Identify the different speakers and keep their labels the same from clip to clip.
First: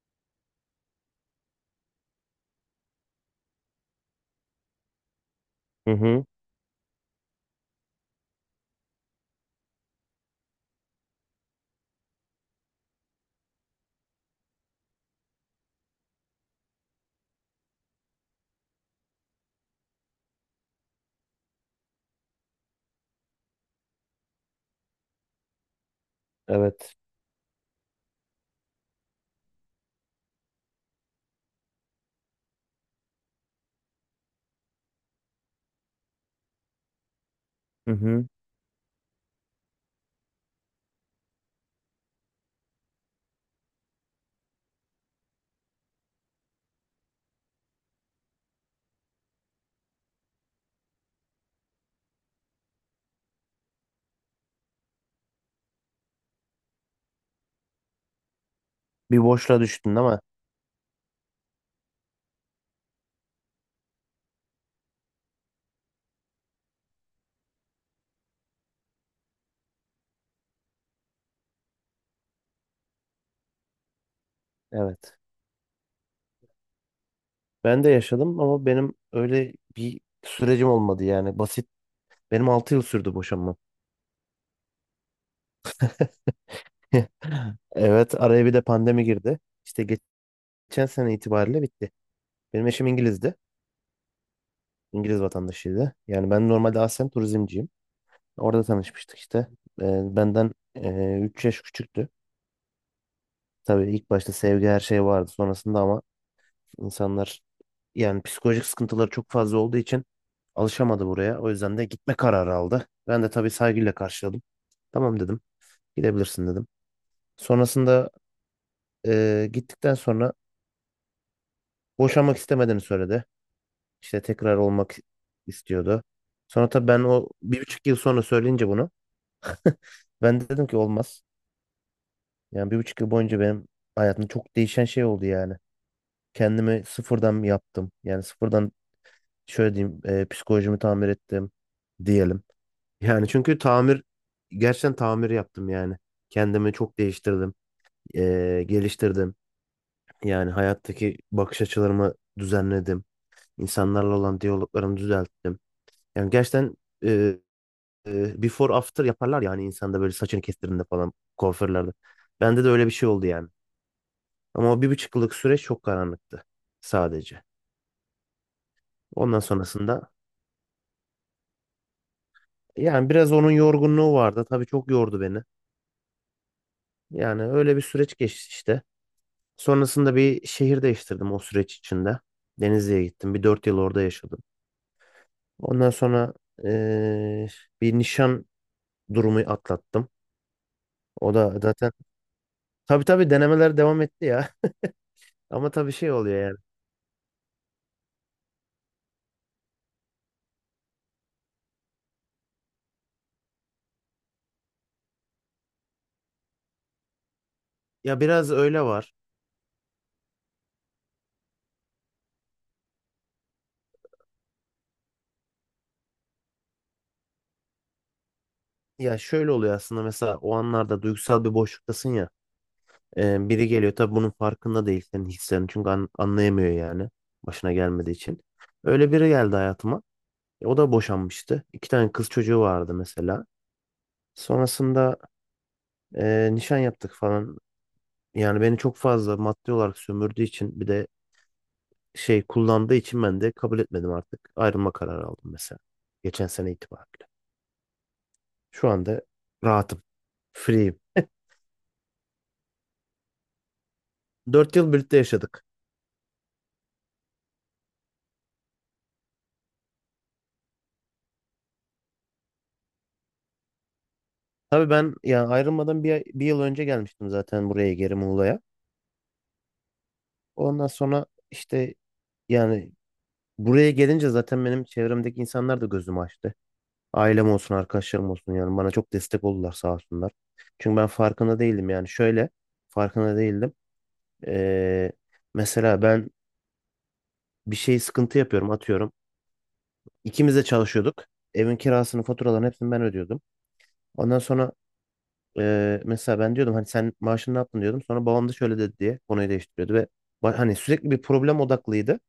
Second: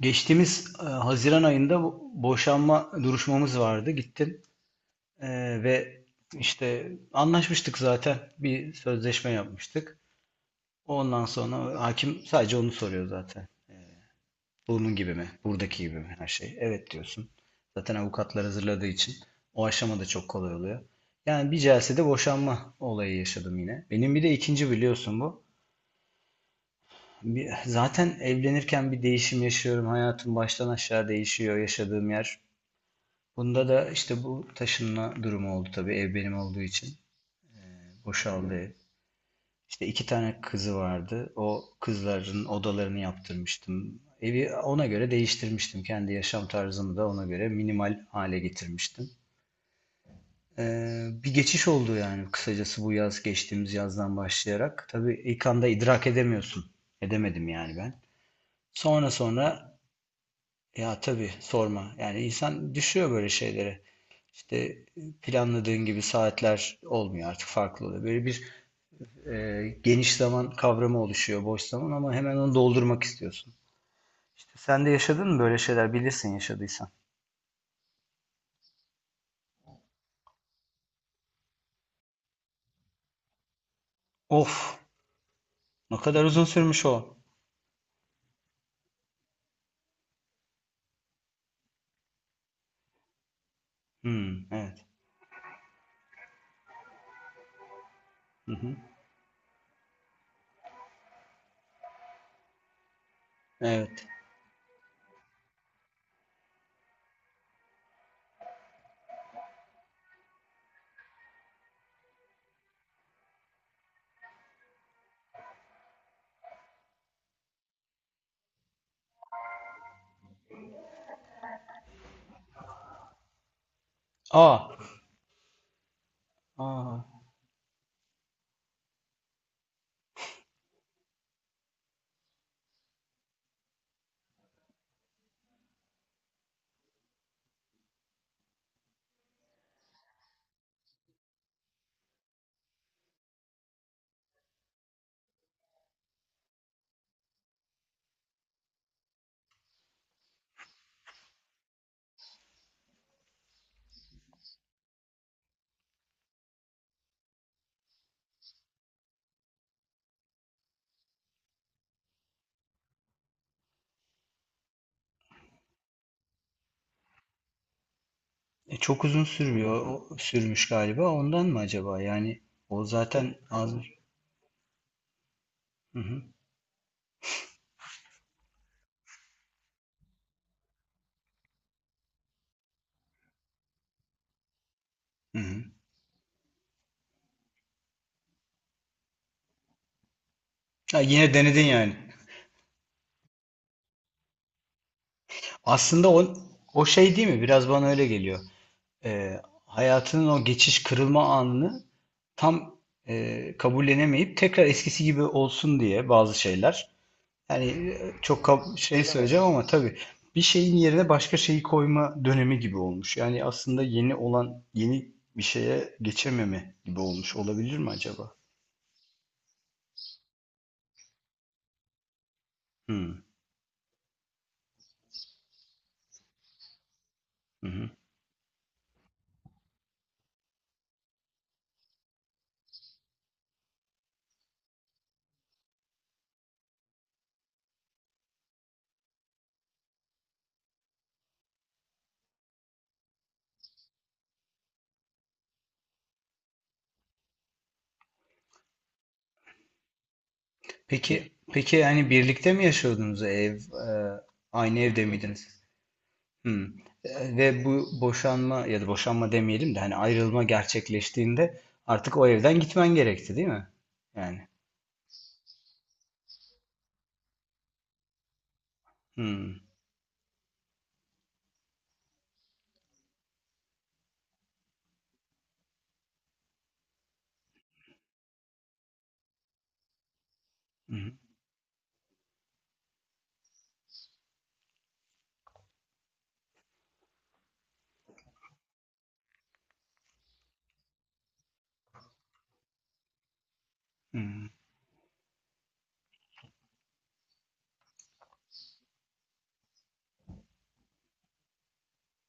Speaker 1: Geçtiğimiz, Haziran ayında boşanma duruşmamız vardı. Gittim E,
Speaker 2: Hı
Speaker 1: ve
Speaker 2: hı.
Speaker 1: işte anlaşmıştık zaten. Bir sözleşme yapmıştık. Ondan sonra hakim sadece onu soruyor zaten. Bunun gibi mi? Buradaki gibi mi? Her şey. Evet diyorsun. Zaten avukatlar hazırladığı için o aşama da çok kolay oluyor. Yani bir celsede boşanma olayı yaşadım yine. Benim bir de ikinci biliyorsun bu.
Speaker 2: Evet.
Speaker 1: Zaten evlenirken bir değişim yaşıyorum. Hayatım baştan aşağı değişiyor yaşadığım yer. Bunda da işte bu taşınma durumu oldu tabii ev benim olduğu için.
Speaker 2: Hı hı.
Speaker 1: Boşaldı ev. İşte iki tane kızı vardı. O kızların odalarını yaptırmıştım. Evi ona göre değiştirmiştim. Kendi yaşam tarzımı da ona göre minimal hale getirmiştim. Bir geçiş oldu yani kısacası bu yaz geçtiğimiz yazdan başlayarak. Tabii ilk anda idrak edemiyorsun. Edemedim yani ben. Sonra
Speaker 2: Bir boşluğa
Speaker 1: sonra
Speaker 2: düştün değil mi?
Speaker 1: ya tabii sorma. Yani insan düşüyor böyle şeylere. İşte planladığın gibi saatler olmuyor artık farklı oluyor. Böyle bir geniş zaman kavramı oluşuyor boş zaman ama hemen onu doldurmak istiyorsun. İşte sen de
Speaker 2: Evet.
Speaker 1: yaşadın mı böyle şeyler bilirsin yaşadıysan.
Speaker 2: Ben de yaşadım ama benim öyle bir sürecim olmadı yani. Basit. Benim 6 yıl sürdü boşanmam.
Speaker 1: Of, ne kadar uzun sürmüş o.
Speaker 2: Evet. Araya bir de pandemi girdi. İşte geçen sene itibariyle bitti. Benim eşim İngiliz'di.
Speaker 1: Hmm, evet.
Speaker 2: İngiliz vatandaşıydı. Yani ben normalde aslen turizmciyim.
Speaker 1: Hı
Speaker 2: Orada
Speaker 1: hı,
Speaker 2: tanışmıştık işte. Benden 3 yaş küçüktü. Tabii
Speaker 1: evet.
Speaker 2: ilk başta sevgi her şey vardı. Sonrasında ama İnsanlar yani psikolojik sıkıntıları çok fazla olduğu için alışamadı buraya. O yüzden de gitme kararı aldı. Ben de tabii saygıyla karşıladım. Tamam dedim. Gidebilirsin dedim. Sonrasında Gittikten sonra boşanmak istemediğini söyledi. İşte tekrar
Speaker 1: Aa,
Speaker 2: olmak istiyordu. Sonra tabii ben
Speaker 1: aa.
Speaker 2: o 1,5 yıl sonra söyleyince bunu, ben de dedim ki olmaz. Yani 1,5 yıl boyunca benim hayatımda çok değişen şey oldu yani. Kendimi sıfırdan yaptım. Yani sıfırdan şöyle diyeyim, Psikolojimi tamir ettim diyelim. Yani çünkü tamir, gerçekten tamir yaptım yani. Kendimi çok değiştirdim, geliştirdim. Yani hayattaki bakış açılarımı düzenledim. İnsanlarla olan diyaloglarımı düzelttim. Yani gerçekten before after yaparlar yani insanda, böyle saçını kestirdiğinde falan kuaförlerde. Bende de öyle bir şey oldu yani. Ama o 1,5 yıllık süreç çok karanlıktı sadece.
Speaker 1: E, çok uzun
Speaker 2: Ondan
Speaker 1: sürmüyor. O,
Speaker 2: sonrasında
Speaker 1: sürmüş galiba. Ondan mı acaba? Yani o
Speaker 2: yani biraz
Speaker 1: zaten
Speaker 2: onun
Speaker 1: az.
Speaker 2: yorgunluğu vardı. Tabii çok yordu beni.
Speaker 1: Hı hı,
Speaker 2: Yani öyle bir süreç geçti işte. Sonrasında bir şehir değiştirdim o süreç içinde. Denizli'ye gittim. Bir 4 yıl orada yaşadım.
Speaker 1: hı hı.
Speaker 2: Ondan sonra eee, bir nişan durumu atlattım.
Speaker 1: Ha, yine
Speaker 2: O da
Speaker 1: denedin
Speaker 2: zaten,
Speaker 1: yani.
Speaker 2: tabii tabii denemeler devam etti ya. Ama tabii
Speaker 1: Aslında
Speaker 2: şey
Speaker 1: o,
Speaker 2: oluyor yani.
Speaker 1: o şey değil mi? Biraz bana öyle geliyor. e, Hayatının o geçiş kırılma anını tam kabullenemeyip tekrar eskisi gibi olsun diye bazı şeyler. Yani
Speaker 2: Ya
Speaker 1: çok
Speaker 2: biraz öyle
Speaker 1: şey
Speaker 2: var.
Speaker 1: söyleyeceğim ama tabii bir şeyin yerine başka şeyi koyma dönemi gibi olmuş. Yani aslında yeni olan yeni bir şeye geçememe gibi olmuş olabilir mi acaba?
Speaker 2: Ya şöyle oluyor aslında, mesela o anlarda duygusal bir boşluktasın ya.
Speaker 1: Hmm.
Speaker 2: Biri geliyor, tabii bunun farkında değil senin hislerini. Çünkü anlayamıyor yani,
Speaker 1: Hı
Speaker 2: başına
Speaker 1: hı.
Speaker 2: gelmediği için. Öyle biri geldi hayatıma. O da boşanmıştı. İki tane kız çocuğu vardı mesela. Sonrasında nişan yaptık falan. Yani beni çok fazla maddi olarak sömürdüğü için, bir de şey kullandığı için ben de kabul etmedim artık. Ayrılma kararı aldım mesela. Geçen sene itibariyle. Şu anda rahatım. Free'yim.
Speaker 1: Peki peki, yani birlikte mi yaşıyordunuz
Speaker 2: dört
Speaker 1: aynı
Speaker 2: yıl
Speaker 1: evde
Speaker 2: birlikte
Speaker 1: miydiniz?
Speaker 2: yaşadık.
Speaker 1: Hımm. Ve bu boşanma ya da boşanma demeyelim de, hani, ayrılma gerçekleştiğinde artık o evden gitmen gerekti, değil mi? Yani.
Speaker 2: Tabii ben yani ayrılmadan bir yıl önce gelmiştim zaten buraya geri Muğla'ya.
Speaker 1: Hımm.
Speaker 2: Ondan sonra işte yani buraya gelince zaten benim çevremdeki insanlar da gözümü açtı. Ailem olsun, arkadaşlarım olsun yani, bana çok destek oldular sağ olsunlar.
Speaker 1: Hı
Speaker 2: Çünkü ben
Speaker 1: hı.
Speaker 2: farkında değildim, yani şöyle farkında değildim. Ee, mesela ben bir şey sıkıntı yapıyorum, atıyorum. İkimiz de çalışıyorduk. Evin kirasını, faturalarını hepsini ben ödüyordum. Ondan
Speaker 1: Hımm.
Speaker 2: sonra Mesela ben diyordum hani, sen maaşını ne yaptın diyordum. Sonra babam da şöyle dedi diye konuyu değiştiriyordu ve hani sürekli bir problem odaklıydı.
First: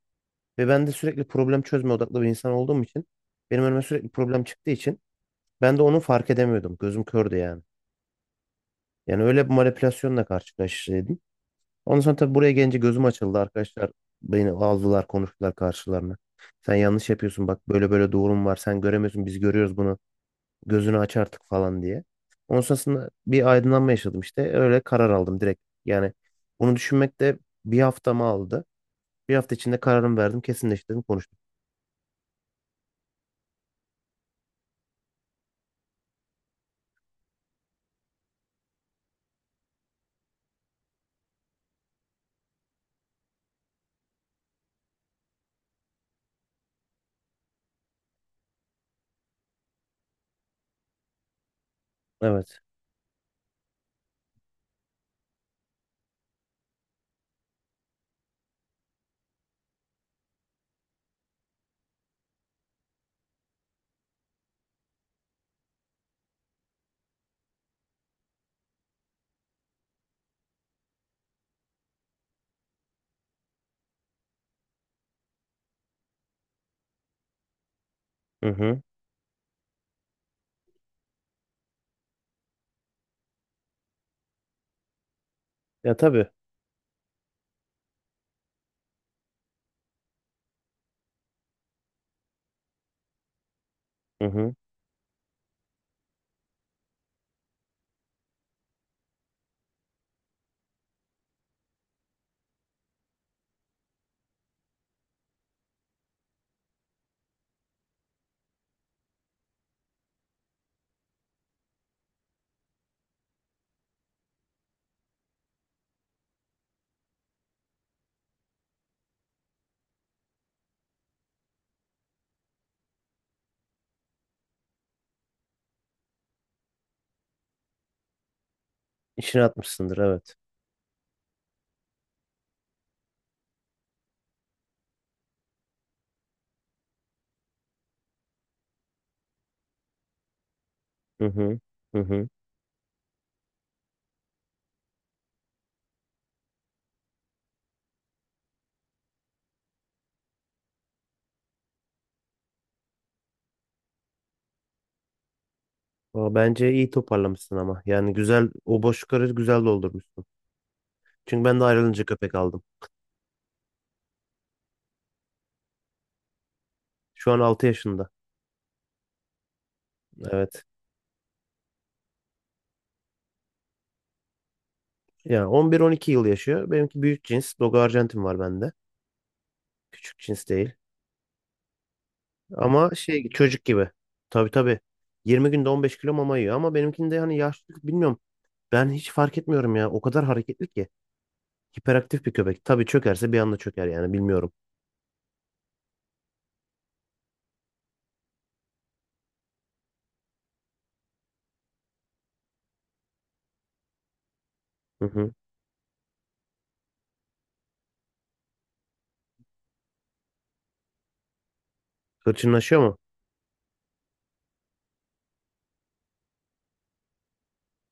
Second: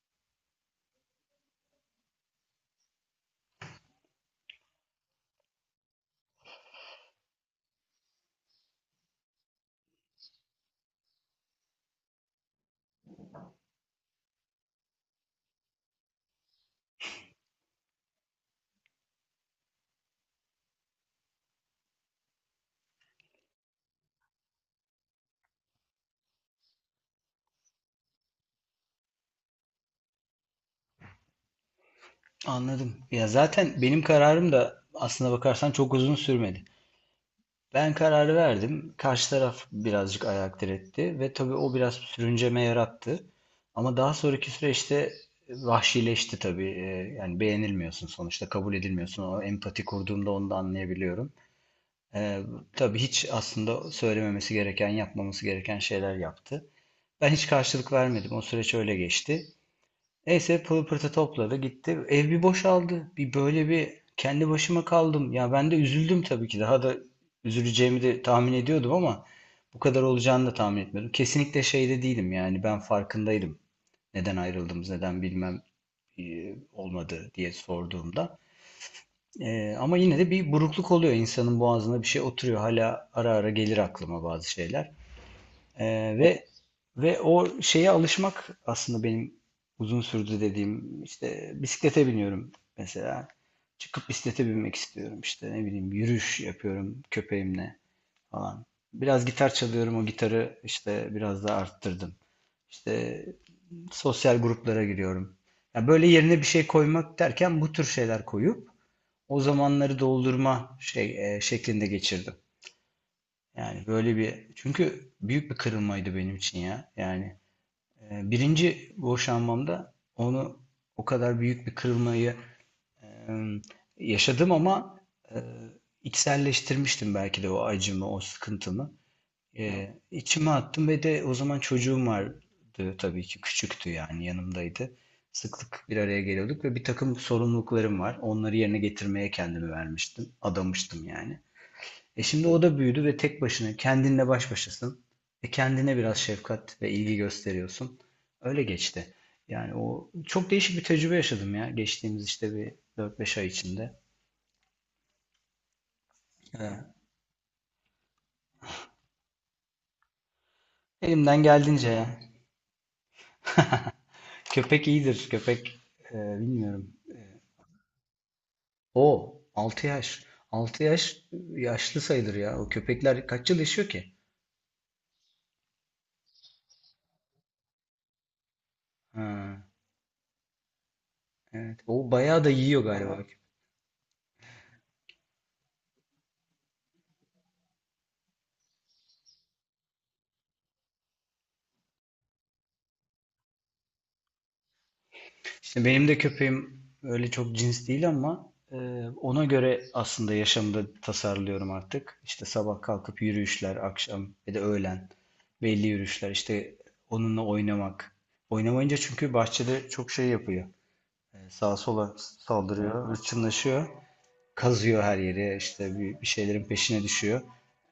Speaker 2: Ve ben de sürekli problem çözme odaklı bir insan olduğum için, benim önüme sürekli problem çıktığı için ben de onu fark edemiyordum. Gözüm kördü yani. Yani öyle bir manipülasyonla karşılaştıydım. Ondan sonra tabii buraya gelince gözüm açıldı arkadaşlar. Beni aldılar, konuştular karşılarına. Sen yanlış yapıyorsun bak, böyle böyle doğrum var. Sen göremiyorsun, biz görüyoruz bunu. Gözünü aç artık falan diye. Ondan sonrasında bir aydınlanma yaşadım işte. Öyle karar aldım direkt. Yani bunu düşünmek de bir haftamı aldı. Bir hafta içinde kararımı verdim, kesinleştirdim, konuştum.
Speaker 1: Anladım. Ya, zaten benim kararım da aslına bakarsan çok uzun sürmedi. Ben kararı verdim. Karşı taraf birazcık ayak diretti ve tabii o biraz sürünceme yarattı. Ama daha sonraki süreçte vahşileşti tabii. Yani beğenilmiyorsun sonuçta, kabul edilmiyorsun. O empati kurduğumda onu da anlayabiliyorum. Ee,
Speaker 2: Evet.
Speaker 1: tabii hiç aslında söylememesi gereken, yapmaması gereken şeyler yaptı. Ben hiç karşılık vermedim. O süreç öyle geçti. Neyse pılı pırtı topladı gitti. Ev bir boşaldı. Bir böyle bir kendi başıma kaldım. Ya ben de üzüldüm tabii ki. Daha da üzüleceğimi de tahmin ediyordum ama bu kadar olacağını da tahmin etmiyordum. Kesinlikle şeyde değilim yani ben farkındaydım. Neden ayrıldığımız, neden bilmem olmadı diye sorduğumda.
Speaker 2: Hı hı.
Speaker 1: Ama yine de bir burukluk oluyor. İnsanın boğazına bir şey oturuyor. Hala ara ara gelir aklıma bazı şeyler. Ee,
Speaker 2: Ya tabii.
Speaker 1: ve ve o şeye alışmak aslında benim uzun sürdü dediğim işte bisiklete biniyorum mesela. Çıkıp
Speaker 2: Hı
Speaker 1: bisiklete
Speaker 2: hı.
Speaker 1: binmek istiyorum işte ne bileyim yürüyüş yapıyorum köpeğimle falan. Biraz gitar çalıyorum o gitarı işte biraz daha arttırdım. İşte sosyal gruplara giriyorum. Ya böyle yerine bir şey koymak derken bu tür şeyler koyup o zamanları doldurma şeklinde geçirdim. Yani böyle bir çünkü büyük bir kırılmaydı benim için ya. Yani birinci boşanmamda onu o kadar büyük bir kırılmayı e, yaşadım ama e, içselleştirmiştim belki de o acımı, o sıkıntımı.
Speaker 2: İşine atmışsındır, evet.
Speaker 1: İçime attım ve de o zaman çocuğum vardı tabii ki küçüktü yani yanımdaydı. Sıklık bir araya geliyorduk ve bir takım sorumluluklarım var. Onları yerine getirmeye kendimi vermiştim, adamıştım
Speaker 2: Hı
Speaker 1: yani.
Speaker 2: hı. Hı
Speaker 1: E
Speaker 2: hı.
Speaker 1: şimdi o da büyüdü ve tek başına kendinle baş başasın. E kendine biraz şefkat ve ilgi gösteriyorsun. Öyle geçti. Yani o çok değişik bir tecrübe yaşadım ya geçtiğimiz işte bir dört beş ay içinde.
Speaker 2: Aa, bence
Speaker 1: Ee,
Speaker 2: iyi toparlamışsın ama. Yani güzel, o boşlukları güzel doldurmuşsun.
Speaker 1: Elimden
Speaker 2: Çünkü ben de
Speaker 1: geldiğince ya.
Speaker 2: ayrılınca köpek aldım.
Speaker 1: Köpek iyidir. Köpek bilmiyorum.
Speaker 2: Şu an 6 yaşında.
Speaker 1: O 6 yaş.
Speaker 2: Evet.
Speaker 1: Altı yaş yaşlı sayılır ya. O köpekler kaç yıl yaşıyor ki?
Speaker 2: Yani 11-12 yıl yaşıyor. Benimki büyük cins. Dogo Arjantin var bende.
Speaker 1: Ha,
Speaker 2: Küçük cins değil.
Speaker 1: evet. O bayağı da yiyor
Speaker 2: Ama
Speaker 1: galiba.
Speaker 2: şey, çocuk gibi. Tabii tabii. 20 günde 15 kilo mama yiyor ama benimkinde hani yaşlılık bilmiyorum. Ben hiç fark etmiyorum ya. O kadar hareketli ki. Hiperaktif bir köpek. Tabii çökerse bir anda çöker yani, bilmiyorum.
Speaker 1: İşte benim de köpeğim öyle çok cins değil ama ona göre aslında yaşamda tasarlıyorum artık. İşte sabah kalkıp yürüyüşler, akşam ya da
Speaker 2: Hı
Speaker 1: öğlen
Speaker 2: hı.
Speaker 1: belli yürüyüşler. İşte onunla oynamak. Oynamayınca çünkü bahçede çok şey yapıyor. Sağa sola
Speaker 2: Hırçınlaşıyor mu?
Speaker 1: saldırıyor, hırçınlaşıyor. Kazıyor her yeri, işte bir şeylerin peşine düşüyor.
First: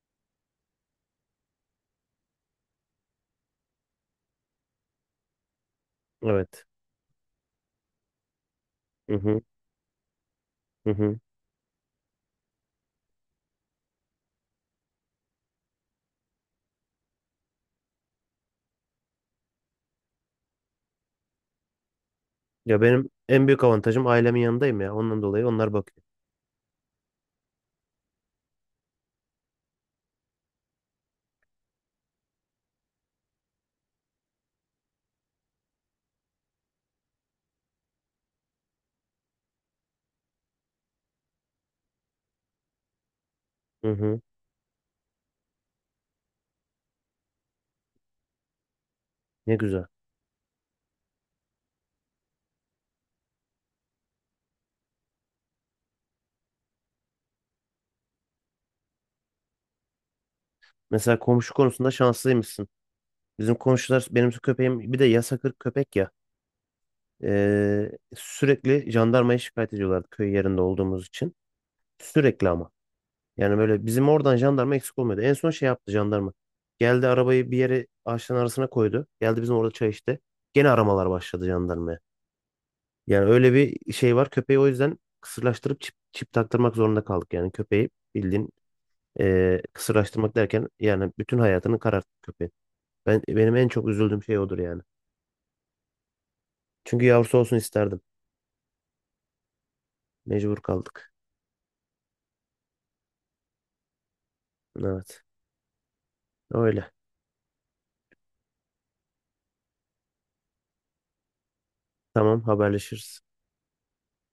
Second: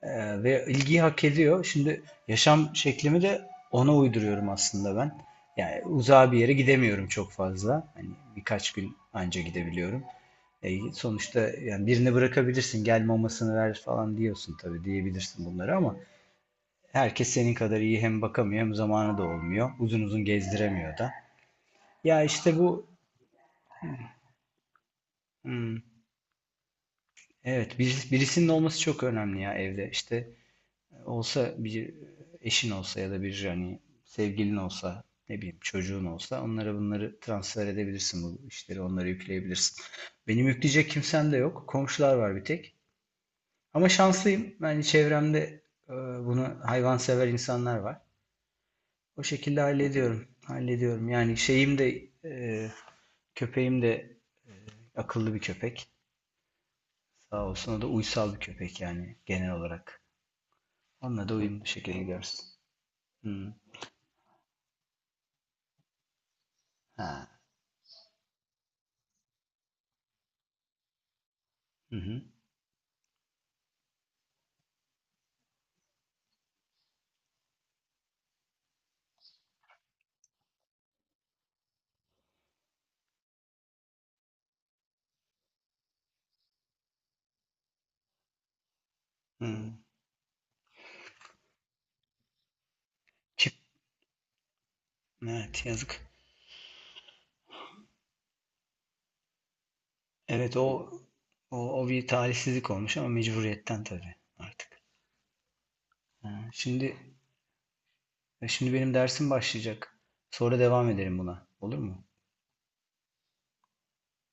Speaker 1: Ve ilgiyi hak ediyor. Şimdi yaşam şeklimi de ona uyduruyorum aslında ben. Yani uzağa bir yere
Speaker 2: Evet.
Speaker 1: gidemiyorum çok fazla. Hani birkaç gün
Speaker 2: Hı
Speaker 1: anca
Speaker 2: hı.
Speaker 1: gidebiliyorum.
Speaker 2: Hı
Speaker 1: E,
Speaker 2: hı.
Speaker 1: sonuçta yani birini bırakabilirsin, gel mamasını ver falan diyorsun tabii diyebilirsin bunları ama herkes senin kadar iyi hem bakamıyor hem zamanı da olmuyor. Uzun uzun gezdiremiyor da. Ya işte
Speaker 2: Ya
Speaker 1: bu
Speaker 2: benim en büyük avantajım, ailemin yanındayım ya. Ondan dolayı onlar
Speaker 1: hmm.
Speaker 2: bakıyor.
Speaker 1: Evet, birisinin olması çok önemli ya evde. İşte olsa bir eşin olsa ya da bir hani sevgilin olsa, ne bileyim çocuğun olsa onlara bunları transfer edebilirsin bu işleri, onlara yükleyebilirsin. Benim yükleyecek kimsem de yok. Komşular var bir tek. Ama
Speaker 2: Hı hı.
Speaker 1: şanslıyım. Yani çevremde e, bunu hayvansever insanlar var. O
Speaker 2: Ne
Speaker 1: şekilde
Speaker 2: güzel.
Speaker 1: hallediyorum. Hallediyorum. Yani şeyim de köpeğim de akıllı bir köpek. Sağ olsun o da uysal bir köpek yani genel olarak.
Speaker 2: Mesela
Speaker 1: Onunla da
Speaker 2: komşu
Speaker 1: uyumlu
Speaker 2: konusunda
Speaker 1: şekilde gidersin.
Speaker 2: şanslıymışsın.
Speaker 1: Hı.
Speaker 2: Bizim komşular, benim köpeğim bir de yasakır köpek ya.
Speaker 1: Ha.
Speaker 2: Sürekli jandarmaya şikayet ediyorlardı, köy yerinde olduğumuz için.
Speaker 1: Hı hı.
Speaker 2: Sürekli ama. Yani böyle bizim oradan jandarma eksik olmuyordu. En son şey yaptı jandarma. Geldi arabayı bir yere ağaçların arasına koydu. Geldi bizim orada çay içti. Gene aramalar başladı jandarmaya. Yani öyle bir şey var. Köpeği o yüzden kısırlaştırıp çip taktırmak zorunda kaldık. Yani köpeği bildiğin,
Speaker 1: Hı.
Speaker 2: kısırlaştırmak derken yani, bütün hayatını kararttı köpeğin. Ben,
Speaker 1: Çip.
Speaker 2: benim en çok üzüldüğüm şey odur yani.
Speaker 1: Evet, yazık.
Speaker 2: Çünkü yavrusu olsun isterdim.
Speaker 1: Evet
Speaker 2: Mecbur
Speaker 1: o
Speaker 2: kaldık.
Speaker 1: o, o bir talihsizlik olmuş ama mecburiyetten tabii artık.
Speaker 2: Evet.
Speaker 1: Ha.
Speaker 2: Öyle.
Speaker 1: Şimdi şimdi benim dersim başlayacak. Sonra devam edelim buna. Olur mu?
Speaker 2: Tamam, haberleşiriz.